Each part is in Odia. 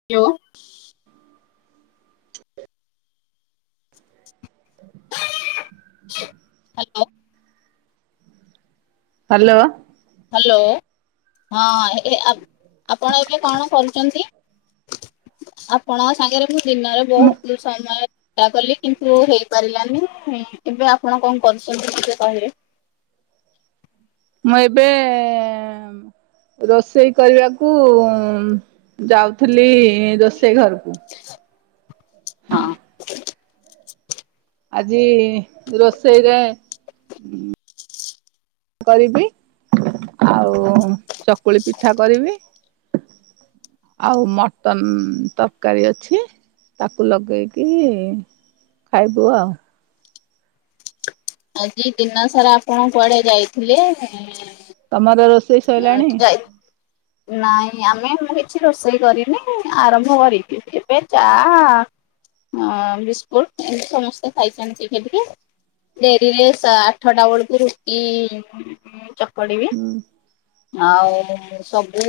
[unintelligible] [inaudible] [inaudible] Hello hello. ହ୍ୟାଲୋ ହଁ ଏ ଏ ଆ-ଆପଣ ଏବେ କଣ କରୁଛନ୍ତି। ଆପଣଙ୍କ ସାଙ୍ଗରେ ମୁଁ ଦିନରେ ମୁଁ ବହୁତ ସମୟ ନ୍ତା କଲେ କିନ୍ତୁ ହେଇପାରିଲାନି, ଏବେ ଆପଣ କଣ କରୁଛନ୍ତି ଟିକେ କହିବେ। ମୁଁ ଏବେ ରୋଷେଇ କରିବାକୁ ଯାଉଥିଲି ରୋଷେଇ ଘରକୁ। ହଁ। ଆଜି ରୋଷେଇରେ କରିବି ଆଉ ଚକୁଳି ପିଠା କରିବି। ଆଉ ମଟନ ତରକାରୀ ଅଛି। ତାକୁ ଲଗେଇକି ଖାଇବୁ ଆଉ। ଆଜି ଦିନ ସାରା ଆପଣ କୁଆଡେ ଯାଇଥିଲେ। ଏ ତମର ରୋଶ୍ ଆ ଯାଇ ନାଇଁ ଆମେ ମୁଁ କିଛି ରୋଷେଇ କରିନି ଆରମ୍ଭ କରିବି। ଏବେ ଚା ହ ବିସ୍କୁଟ ଏମିତି ସମସ୍ତେ ଖାଇଛନ୍ତି ଟିକେ ଟିକେ। ଡେରିଲେ ଶା ଆଠଟା ବେଳକୁ ରୁଟି ଚକଡିବି। ହୁଁ। ଆଉ ସବୁ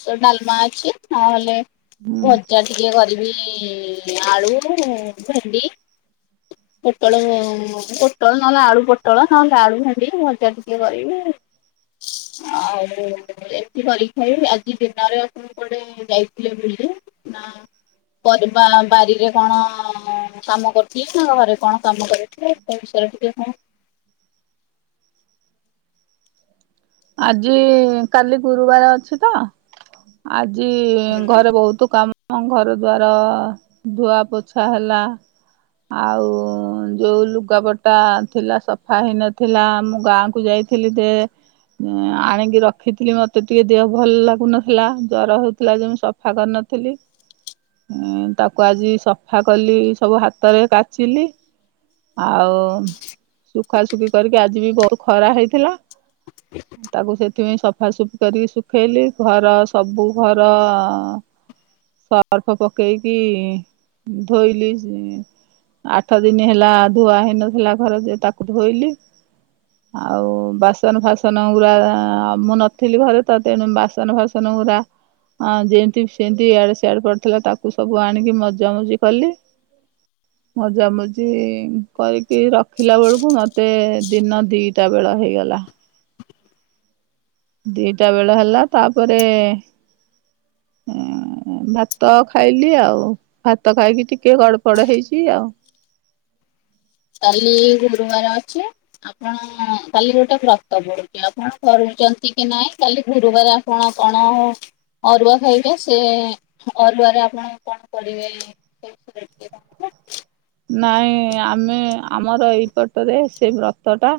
ସ ଡାଲମା ଅଛି ନହେଲେ ହୁଁ ଭଜା ଟିକେ କରିବି ଆଳୁ ଭେଣ୍ଡି। ପୋଟଳ ପୋଟଳ ନହେଲେ, ଆଳୁ ପୋଟଳ ନହେଲେ ଆଳୁ ଭେଣ୍ଡି ଭଜା ଟିକେ କରିବି। ଆଉ ଏମିତି କରି ଖାଇ ଆଜି ଦିନରେ ଆପଣ କୁଆଡେ ଯାଇଥିଲେ ବୁଲି। ନା। ଘର ବାରିରେ କଣ କାମ କରୁଥିଲେ, ନା ଘରେ କଣ କାମ କରିଥିଲେ। [unintelligible] ଆଜି କାଲି ଗୁରୁବାର ଅଛି ତ ଆଜି ଘରେ ବହୁତ କାମ। ମ ଘର ଦ୍ୱାର ଧୁଆ ପୋଛା ହେଲା। ଆଉ ଯୋଉ ଲୁଗାପଟା ଥିଲା ସଫା ହେଇନଥିଲା ମୁଁ ଗାଁକୁ ଯାଇ ଥିଲି ଦେ ଆଣିକି ରଖିଥିଲି, ମତେ ଟିକେ ଦେହ ଭଲ ଲାଗୁନ ଥିଲା, ଜର ହଉଥିଲା ଯଉ ସଫା କରିନଥିଲି। ଉଁ ତାକୁ ଆଜି ସଫା କଲି ସବୁ ହାତରେ କାଚିଲି। ଆଉ ଶୁଖାସୁଖି କରିକି ଆଜି ବି ବହୁ ଖରା ହେଇଥିଲା। ତାକୁ ସେଥିପାଇଁ ସଫାସୁଫି କରିକି ଶୁଖେଇଲି ଘରେ ର ସବୁ ଘର ସର୍ଫ ପକେଇକି ଧୋଇଲି ଯି ଆଠ ଦିନି ହେଲା ଧୁଆ ହେଇନଥିଲା ଘର ଯେ ତାକୁ ଧୋଇଲି। ଆଉ ବାସନ ଫାସନ ଗୁରା ମୁଁ ନଥିଲି ଘରେ ତ ତେଣୁ ବାସନ ଫାସନ ବାସନ ଗୁରା ହଁ ଯେନ୍ତି ବି ସେନ୍ତି ଇଆଡେ ସିଆଡେ ପଡିଥିଲା ତାକୁ ସବୁ ଆଣିକି ମଜା ମଜି କଲି। [inaudible] ମଜାମଜି କରିକି ରଖିଲା ବେଳକୁ ମତେ ଦିନ ଦିଟା ବେଳ ହେଇଗଲା। ଦି ଟା ବେଳ ହେଲା ତାପରେ ଉଁ- ଉଁ -ଭାତ ଖାଇଲି ଆଉ ଭାତ ଖାଇକି ଟିକେ ଗଡ଼ପଡ ହେଇଚି ଆଉ। କାଲି ଗୁରୁବାର ଅଛି। ଆପଣ କାଲି ଗୋଟେ ବ୍ରତ ପଡୁଚି ଆପଣ କରୁଚନ୍ତି କି ନାଇଁ କାଲି ଗୁରୁବାର ଆ କଣ କଣ ହଉ ଅରୁଆ ଖାଇବେ ସେ ଅରୁଆରେ ଆପଣ କଣ କରିବେ ଏ ସବୁ [unintelligible] ନାଇଁ ଆମେ ଆମର ଏଇପଟରେ ସେଇ ବ୍ରତ ଟା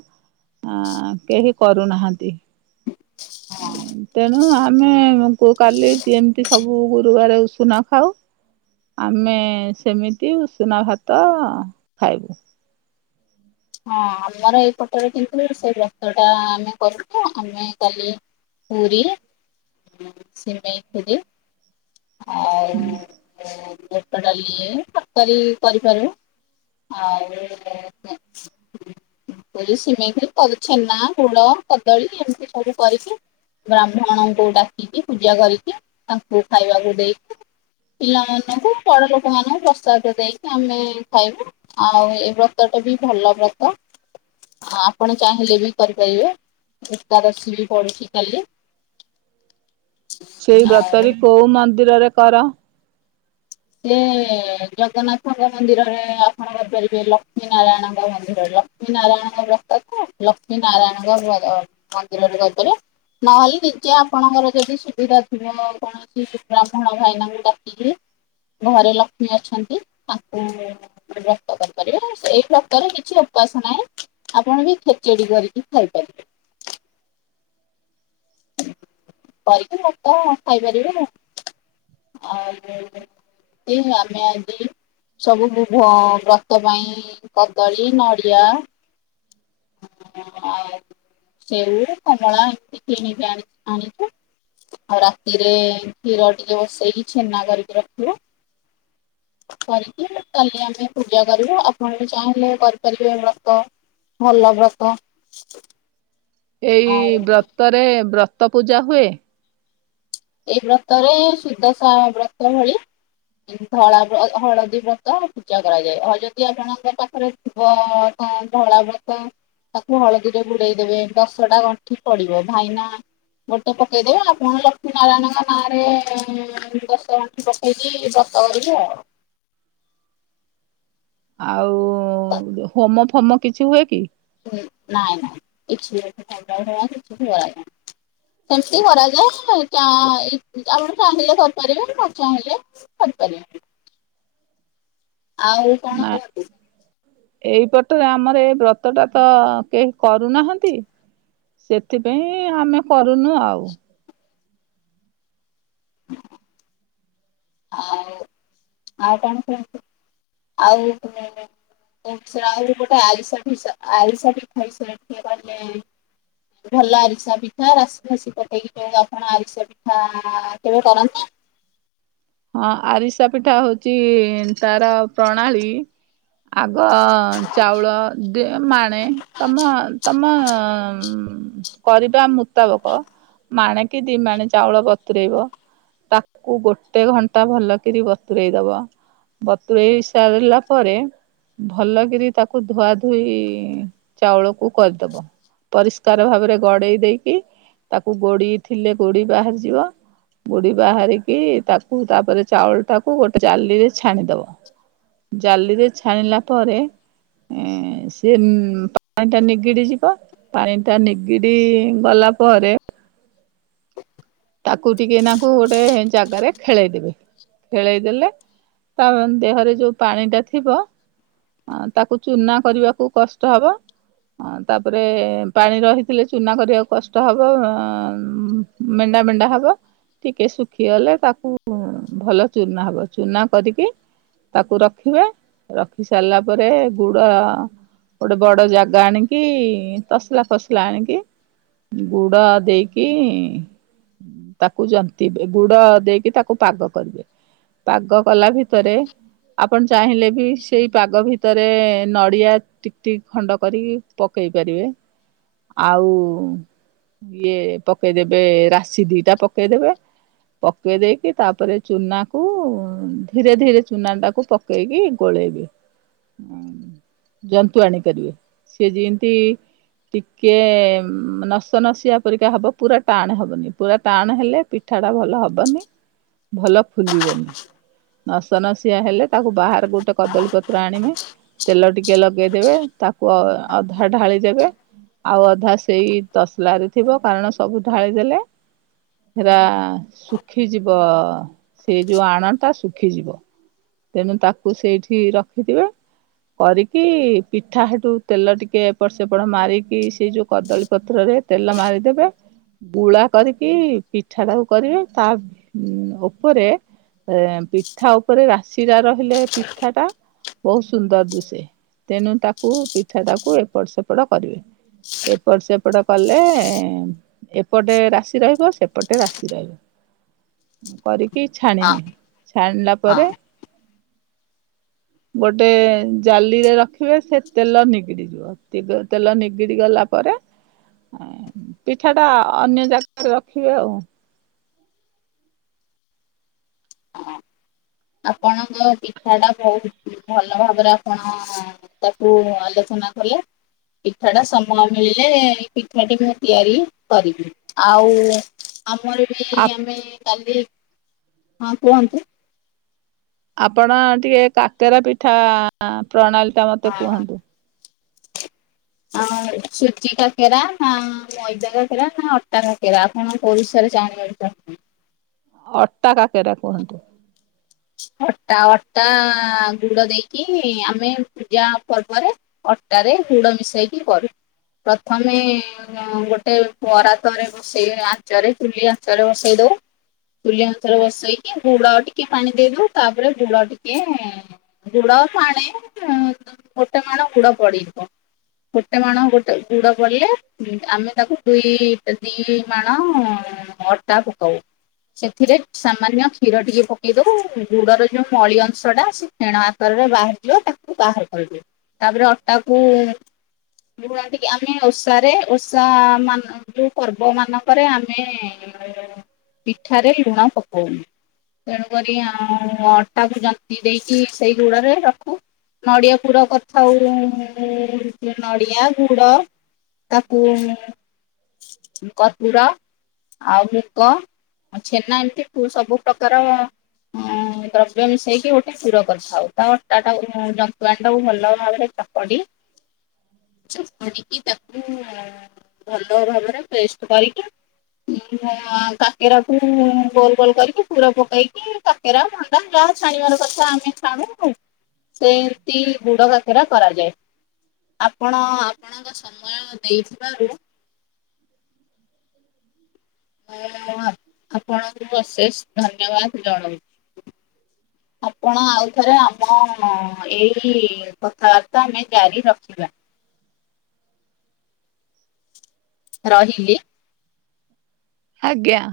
ଆଁ -କେହି କରୁନାହାନ୍ତି। ହଁ। ତେଣୁ ଆମେ କୁ କାଲି ସିଏ ଏମିତି ସବୁ ବୁ ଗୁରୁବାରେ ଉଷୁନା ଖାଉ ଆମେ ସେମିତି ଉଷୁନା ଭାତ୍ ତ ଖାଇବୁ ହଁ ଆମର ଏଇପଟରେ କିନ୍ତୁ ସେ ବ୍ରତ ଟା ଆମେ କରୁଚୁ ଆମେ କଲେ ପୁରୀ, ସିମେଇ ଖିରୀ ଆଉ ଯଉ ଏବେ ଡାଲି, ତରକାରୀ କରିପାରୁ ଆଉ କଣ ହ [unintelligible] ପୁରି, ସିମେଇ କରି ଛେନା, ଗୁଡ, କଦଳୀ ଏମିତି ସବୁ କରିଚି। ବ୍ରାହ୍ମଣ ମାନଙ୍କୁ ଡାକିକି ପୂଜା କରିକି ତାଙ୍କୁ ଖାଇବାକୁ ଦେଇକି ପିଲାମାନଙ୍କୁ ବଡ ଲୋକମାନଙ୍କୁ ପ୍ରସାଦ ଦେଇକି ଆମେ ଖାଇବୁ। ଆଉ ଏଇ ବ୍ରତଟି ବି ଭଲ ବ୍ରତ। ଆପଣ ଚାହିଁଲେ ବି କରିପାରିବେ ଏକାଦଶୀ ବି ପଡୁଚି କାଲି। [inaudible] ସେଇ ବ୍ରତ ବି ଆଉ କଉ ମନ୍ଦିରରେ କର? ସେ ଜଗନ୍ନାଥଙ୍କ ମନ୍ଦିରରେ ଅର୍ପଣ କରିପାରିବେ ଲକ୍ଷ୍ମୀ ନାରାୟଣଙ୍କ ମନ୍ଦିରରେ। ଲକ୍ଷ୍ମୀ ନାରାୟଣ ବ୍ରତକୁ ଲକ୍ଷ୍ମୀ ନାରାୟଣଙ୍କ ମନ୍ଦିରରେ କରିଦେବେ। ନହେଲେ ନିଜେ ଆପଣଙ୍କର ଯଦି ସୁବିଧା ଥିବ କଣ ବ୍ରାହ୍ମଣ ଭାଇନାଙ୍କୁ ଡାକିକି ଘରେ ଲକ୍ଷ୍ମୀ ଅଛନ୍ତି ତାଙ୍କୁ କେବଳ ବ୍ରତ କରିପାରିବେ ସେଇ ବ୍ରତ ରେ କିଛି ଉପାସ ନାହିଁ। ଆପଣ ବି ଖେଚେଡି କରିକି ଖାଇପାରିବେ। କରିକି ମତ ଖାଇପାରିବେ। ଆଉ [unintelligible] ଆମେ ଆଜି ସବୁ ଭୁ- ଭ- ବ୍ରତ ପାଇଁ କଦଳୀ, ନଡିଆ ଆଉ ସେଉ, କମଳା ଏମତି କିଣିକି ଆଣି- ଆଣିଚୁ ଆଉ ରାତିରେ କ୍ଷୀର ଟିକେ ବସେଇକି ଛେନା କରିକି ରଖିବ କରିକି ତାହେଲେ ଆମେ ପୂଜା କରିବୁ ଆପଣ ବି ଚାହିଁଲେ କରିପାରିବେ ବ୍ରତ। ଭଲ ବ୍ରତ। ଏଇ ଆଉ ବ୍ରତରେ ବ୍ରତ ପୂଜା ହୁଏ? ଏଇ ବ୍ରତରେ ସୁଦଶା ବ୍ରତ ଭଳି। ଧଳା ବ ହଳଦୀ ବ୍ରତ ପୂଜା କରାଯାଏ, ଯଦି ଆପଣଙ୍କ ପାଖରେ ଥିବ ତ ଧଳା ବ୍ରତ ତାକୁ ହଳଦୀରେ ବୁଡେଇଦବେ ଦଶଟା ଗଣ୍ଠି ପଡିବ, ଭାଇନା ଗୋଟେ ପକେଇଦେବେ ଆପଣ ନାରାୟଣଙ୍କ ନାଁରେ ଦଶଗଣ୍ଠି ପକେଇକି ବ୍ରତ କରିବେ ଆଉ। ଆଉ ହୋମ ଫୋମ କିଛି ହୁଏ କି? ନାଇ ନାଇଁ କିଛି ହୁଏନି ହୋମ ଫୋମ କିଛି ହୁଏନି। ଏମିତି କରାଯାଏ ଚା ଏଇ ଆପଣ ଚାହିଁଲେ କରିପାରିବେ ନ ଚାହିଁଲେ କରିପାରିବେନି, ଆଉ ନା କଣ କହିବୁ? ଏଇପଟରେ ଆମର ଏ ବ୍ରତ ଟା ତ କେହି କରୁନାହାନ୍ତି। ସେଥିପାଇଁ ଆମେ କରୁନୁ ଆଉ। ହଁ। ଆଉ ଆଉ କଣ କୁହନ୍ତୁ ଆଉ ଗୋଟେ ଆରିସା ପିସା ଆରିସା ପିଠା ବିଷୟରେ ଟିକେ କହିଲେ ଭଲ ଆରିସା ପିଠା ରାଶିଫାସି ପକେଇକି କଣ ଆପଣ ଆରିଷା ପିଠା କେବେ କରନ୍ତି? ହଁ ଆରିସା ପିଠା ହୋଉଚି ତାର ପ୍ରଣାଳୀ। ଆଗ ଚାଉଳ ଦି ମାଣେ ତମ ତମ କରିବା ମୁତାବକ ମାଣେ। କି ଦିଇ ମାଣେ ଚାଉଳ ବତୁରେଇବ ତାକୁ ଗୋ ଗୋଟେ ଘଣ୍ଟା ଭଲକି ବତୁରେଇ ଦବ, ବତୁରେଇ ସାରିଲା ପରେ ଭଲକିରି ତାକୁ ଧୁଆ ଧୋଇ ଚାଉଳକୁ କରିଦବ। ପରିଷ୍କାର ଭାବରେ ଗଡ଼େଇ ଦେଇକି ତାକୁ ଗୋଡ଼ି ଥିଲେ ଗୋଡ଼ି ବାହାରିଯିବ। ବୁଡି ବାହାରିକି ତାକୁ ତାପରେ ଚାଉଳ ଟାକୁ ଗୋଟେ ଜାଲିରେ ଛାଣିଦବ। ଜାଲିରେ ଛାଣିଲା ପରେ ଏ ସିଏ ପାଣି ଟା ନିଗିଡି ଯିବ। ପାଣି ଟା ନିଗିଡି ଗଲା ପରେ ତାକୁ ଟିକେନାକୁ ଗୋଟେ ଜାଗାରେ ଖେଳେଇଦବେ, ଖେଳେଇ ଦେଲେ ତା ଦେହରେ ଯୋଉ ପାଣି ଟା ଥିବ ହଁ ତାକୁ ଚୁନା କରିବାକୁ କଷ୍ଟ ହବ। ତାପରେ ପାଣି ରହିଥିଲେ ଚୁନା କରିବାକୁ କଷ୍ଟ ହବ, ମେ ନାଁ ମେଣ୍ଡା ମେଣ୍ଡା ହବ। ଟିକେ ଶୁଖିଗଲେ ତାକୁ ଭଲ ଚୁନା ହବ, ଚୁନା କରିକି ତାକୁ ରଖିବେ ରଖି ସାରିଲା ପରେ ଗୁଡ ଗୋଟେ ବଡ ଜାଗା ଆଣିକି ତସଲା ଫସଲା ଆଣିକି ଗୁଡ଼ ଦେଇକି ତାକୁ ଜନ୍ତିବେ ଗୁଡ ଦେଇକି ତାକୁ ପାଗ କରିବେ। ପାଗ କଲା ଭିତରେ ଆପଣ ଚାହିଁଲେ ବି ସେଇ ପାଗ ଭିତ ଭିତରେ ନଡିଆ ଟିକ ଟିକ ଖଣ୍ଡ କରି ପକେଇ ପାରିବେ ଆଉ ଇଏ ପକେଇଦେବେ ରାଶି ଦିଇଟା ପକେଇଦେବେ। ପକେଇ ଦେଇକି ତାପରେ ଚୁନା କୁ ଧୀରେ ଧୀରେ ଚୁନା ଟାକୁ ପକେ ଦେଇକି ଗୋଳେଇବେ। [inaudible] ଜନ୍ତୁଆଣି କରିବେ ସିଏ ଯେମତି ଟିକେ ନସ ନସିଆ ପରିକା ହବ ପୁରା ଟାଣ ହବନି। ପୁରା ଟାଣ ହେଲେ ପିଠାଟା ଭଲ ହବନି ଭଲ ଫୁଲିବନି। ନସ ନସିଆ ହେଲେ ତାକୁ ବାହାରେ ଗୋଟେ କଦଳୀ ପତ୍ର ଆଣିବେ ତେଲ ଟିକେ ଲଗେଇଦେବେ ତାକୁ ଅଧା ଢାଳି ଦେବେ। ଆଉ ଅଧା ସେଇ ତସଲାରେ ଥିବ କାରଣ ସବୁ ଢାଳି ଦେଲେ ସେରା ଶୁଖିଯିବ ସେଇ ଯୋଉ ଆଣଟା ଶୁଖିଯିବ। ତେଣୁ ତାକୁ ସେଇଠି ରଖିଥିବା। କରିକି ପିଠା ହେଠୁ ତେଲ ଟିକେ ଏପଟ ସେପଟ ମାରିକି ସେ ଯୋଉ କଦଳୀ ପତ୍ରରେ ତେଲ ମାରିଦେବେ। ଗୁଳା କରିକି ପିଠାଟାକୁ କରିବେ ତା ଉପରେ ଏ ପିଠା ଉପରେ ରାଶିଟା ରହିଲେ ପିଠା ଟା ବହୁତ ସୁନ୍ଦର ଦିଷେ ତେଣୁ ତାକୁ ପିଠାଟାକୁ ଏପଟ ସେପଟ କରିବେ। ଏପଟ ସେପଟ କଲେ ଏପଟେ ରାଶି ରହିବ ସେପଟେ ରାଶି ରହିବ। କରିକି ହଁ ଛାଣିବି ଛାଣିଲା ହଁ ପରେ। ଗୋଟେ ଜାଲିରେ ରଖିବେ ସେ ତେଲ ନିଗିଡିଯିବ ତେଲ ନିଗିଡି ଗଲା ପରେ ପିଠାଟା ଅନ୍ୟ ଜାଗାରେ ରଖିବେ ଆଉ। ହଁ ଆପଣଙ୍କ ପିଠା ଟା ବହୁତ ଭଲ ଭାବରେ ଆପଣ ପିଠାକୁୁ ଆଲୋଚନା କଲେ। ପିଠାଟା ସମୟ ମିଳିଲେ ଏଇ ପିଠାଟି ମୁଁ ତିଆରି କରିବି ଆଉ ଆମର ବି ଆ ଆମେ କାଲି ହଁ କୁହନ୍ତୁ? ଆପଣ ଟିକେ କାକେରା ପିଠା ପ୍ରଣାଳୀଟା ମତେ ହଁ କୁହନ୍ତୁ? ଆ ସୁଜି କାକେରା ନା ମଇଦା କାକେରା ନା ଅଟା କାକେରା? କଣ କୋଉ ବିଷୟରେ ଜାଣିବାକୁ ଚାହୁଁଛନ୍ତି? ଅଟା କାକେରା କୁହନ୍ତୁ? ଅଟା ଅଟା ଗୁଡ ଦେଇକି ଆମେ ପୂଜା ପର୍ବରେ ଅଟାରେ ଗୁଡ ମିଶେଇକି କରୁ ପ୍ରଥମେ ଗୋଟେ ପରାତରେ ବସେଇ ଆଞ୍ଚରେ ଚୁଲି ଆଞ୍ଚରେ ବସେଇ ଦଉ। ଚୁଲି ଆଞ୍ଚରେ ବସେଇକି ଗୁଡ ଟିକେ ପାଣି ଦେଇଦଉ ତାପରେ ଗୁଡ ଟିକେ ଗୁଡ ପାଣି ଗୋଟେ ମାଣ ଗୁଡ ପଡିିଥିବବ। ଗୋଟେ ମାଣ ଗୋଟେ ଗୁଡ ପଡ଼ିଲେ ଆମେ ତାକୁ ଦୁଇ ଦି ମାଣ ଅଟା ପକାଉ ସେଥିରେ ସାମାନ୍ୟ କ୍ଷୀର ଟିକେ ପ ଏଇ ଯୋଉ ଗୁଡର ଯୋଉ ମଳି ଅଂଶଟା ସେ ଖଛେଣ ଆକାରରେ ବାହାରିଯିବ ତାକୁ ବାହାର କରିଦବ। ତାପରେ ଅଟାକୁ ଗୁଳା ଟିକେ ଆମେ ଓଷାରେ ଓଷା ମାନ ଯୋଉ ପର୍ବମାନଙ୍କରେ ଆମେ ପିଠାରେ ଲୁଣ ପକଉ। ତେଣୁକରି ଆଉ ଅଟାକୁ ଯନ୍ତି ଦେଇକି ସେଇ ଗୁଡ଼ରେ ରଖୁ। ନଡ଼ିଆ ପୂର କରିଥାଉ ନଡ଼ିଆ ଗୁଡ। ତାକୁ କର୍ପୁର ଆଉ ମୁଗ ଆଉ ଛେନା ଏମିତି ସବୁ ପକ୍ କର। ହଁ ଦ୍ରବ୍ୟ ମିଶେଇକି ଗୋଟେ ପୁର କରିଥାଉ ତା ତା ଟା ଜନ୍ତୁଆଣିଟାକୁ ଭଲ ଭାବରେ। ଚକଡ଼ି ଚକଡିକି ତାକୁ ଭଲ ଭାବରେ ପେଷ୍ଟ କରିକି। କାକେରାକୁ ଗୋଲ ଗୋଲ୍ କରିକି ପୁର ପକେଇକି କାକେରା ମଣ୍ଡା ଯାହା ଛାଣିବାର କଥା ଆମେ ଛାଣୁ ଆଉ। ସେମତି ଗୁଡ କାକେରା କରାଯାଏ। ଆପଣ ଆପଣଙ୍କ ସମୟ ଦେଇଥିବାରୁ ହ ଆ ଆପଣଙ୍କୁ ଅଶେଷ ଧନ୍ୟବାଦ ଜଣାଉଛି। ଆପଣ ଆଉ ଥରେ ଆମ ଏଇ ଇ କଥାବାର୍ତ୍ତା ଆମେ ଜାରି ରଖିବା। ରହିଲି। ଆଜ୍ଞା।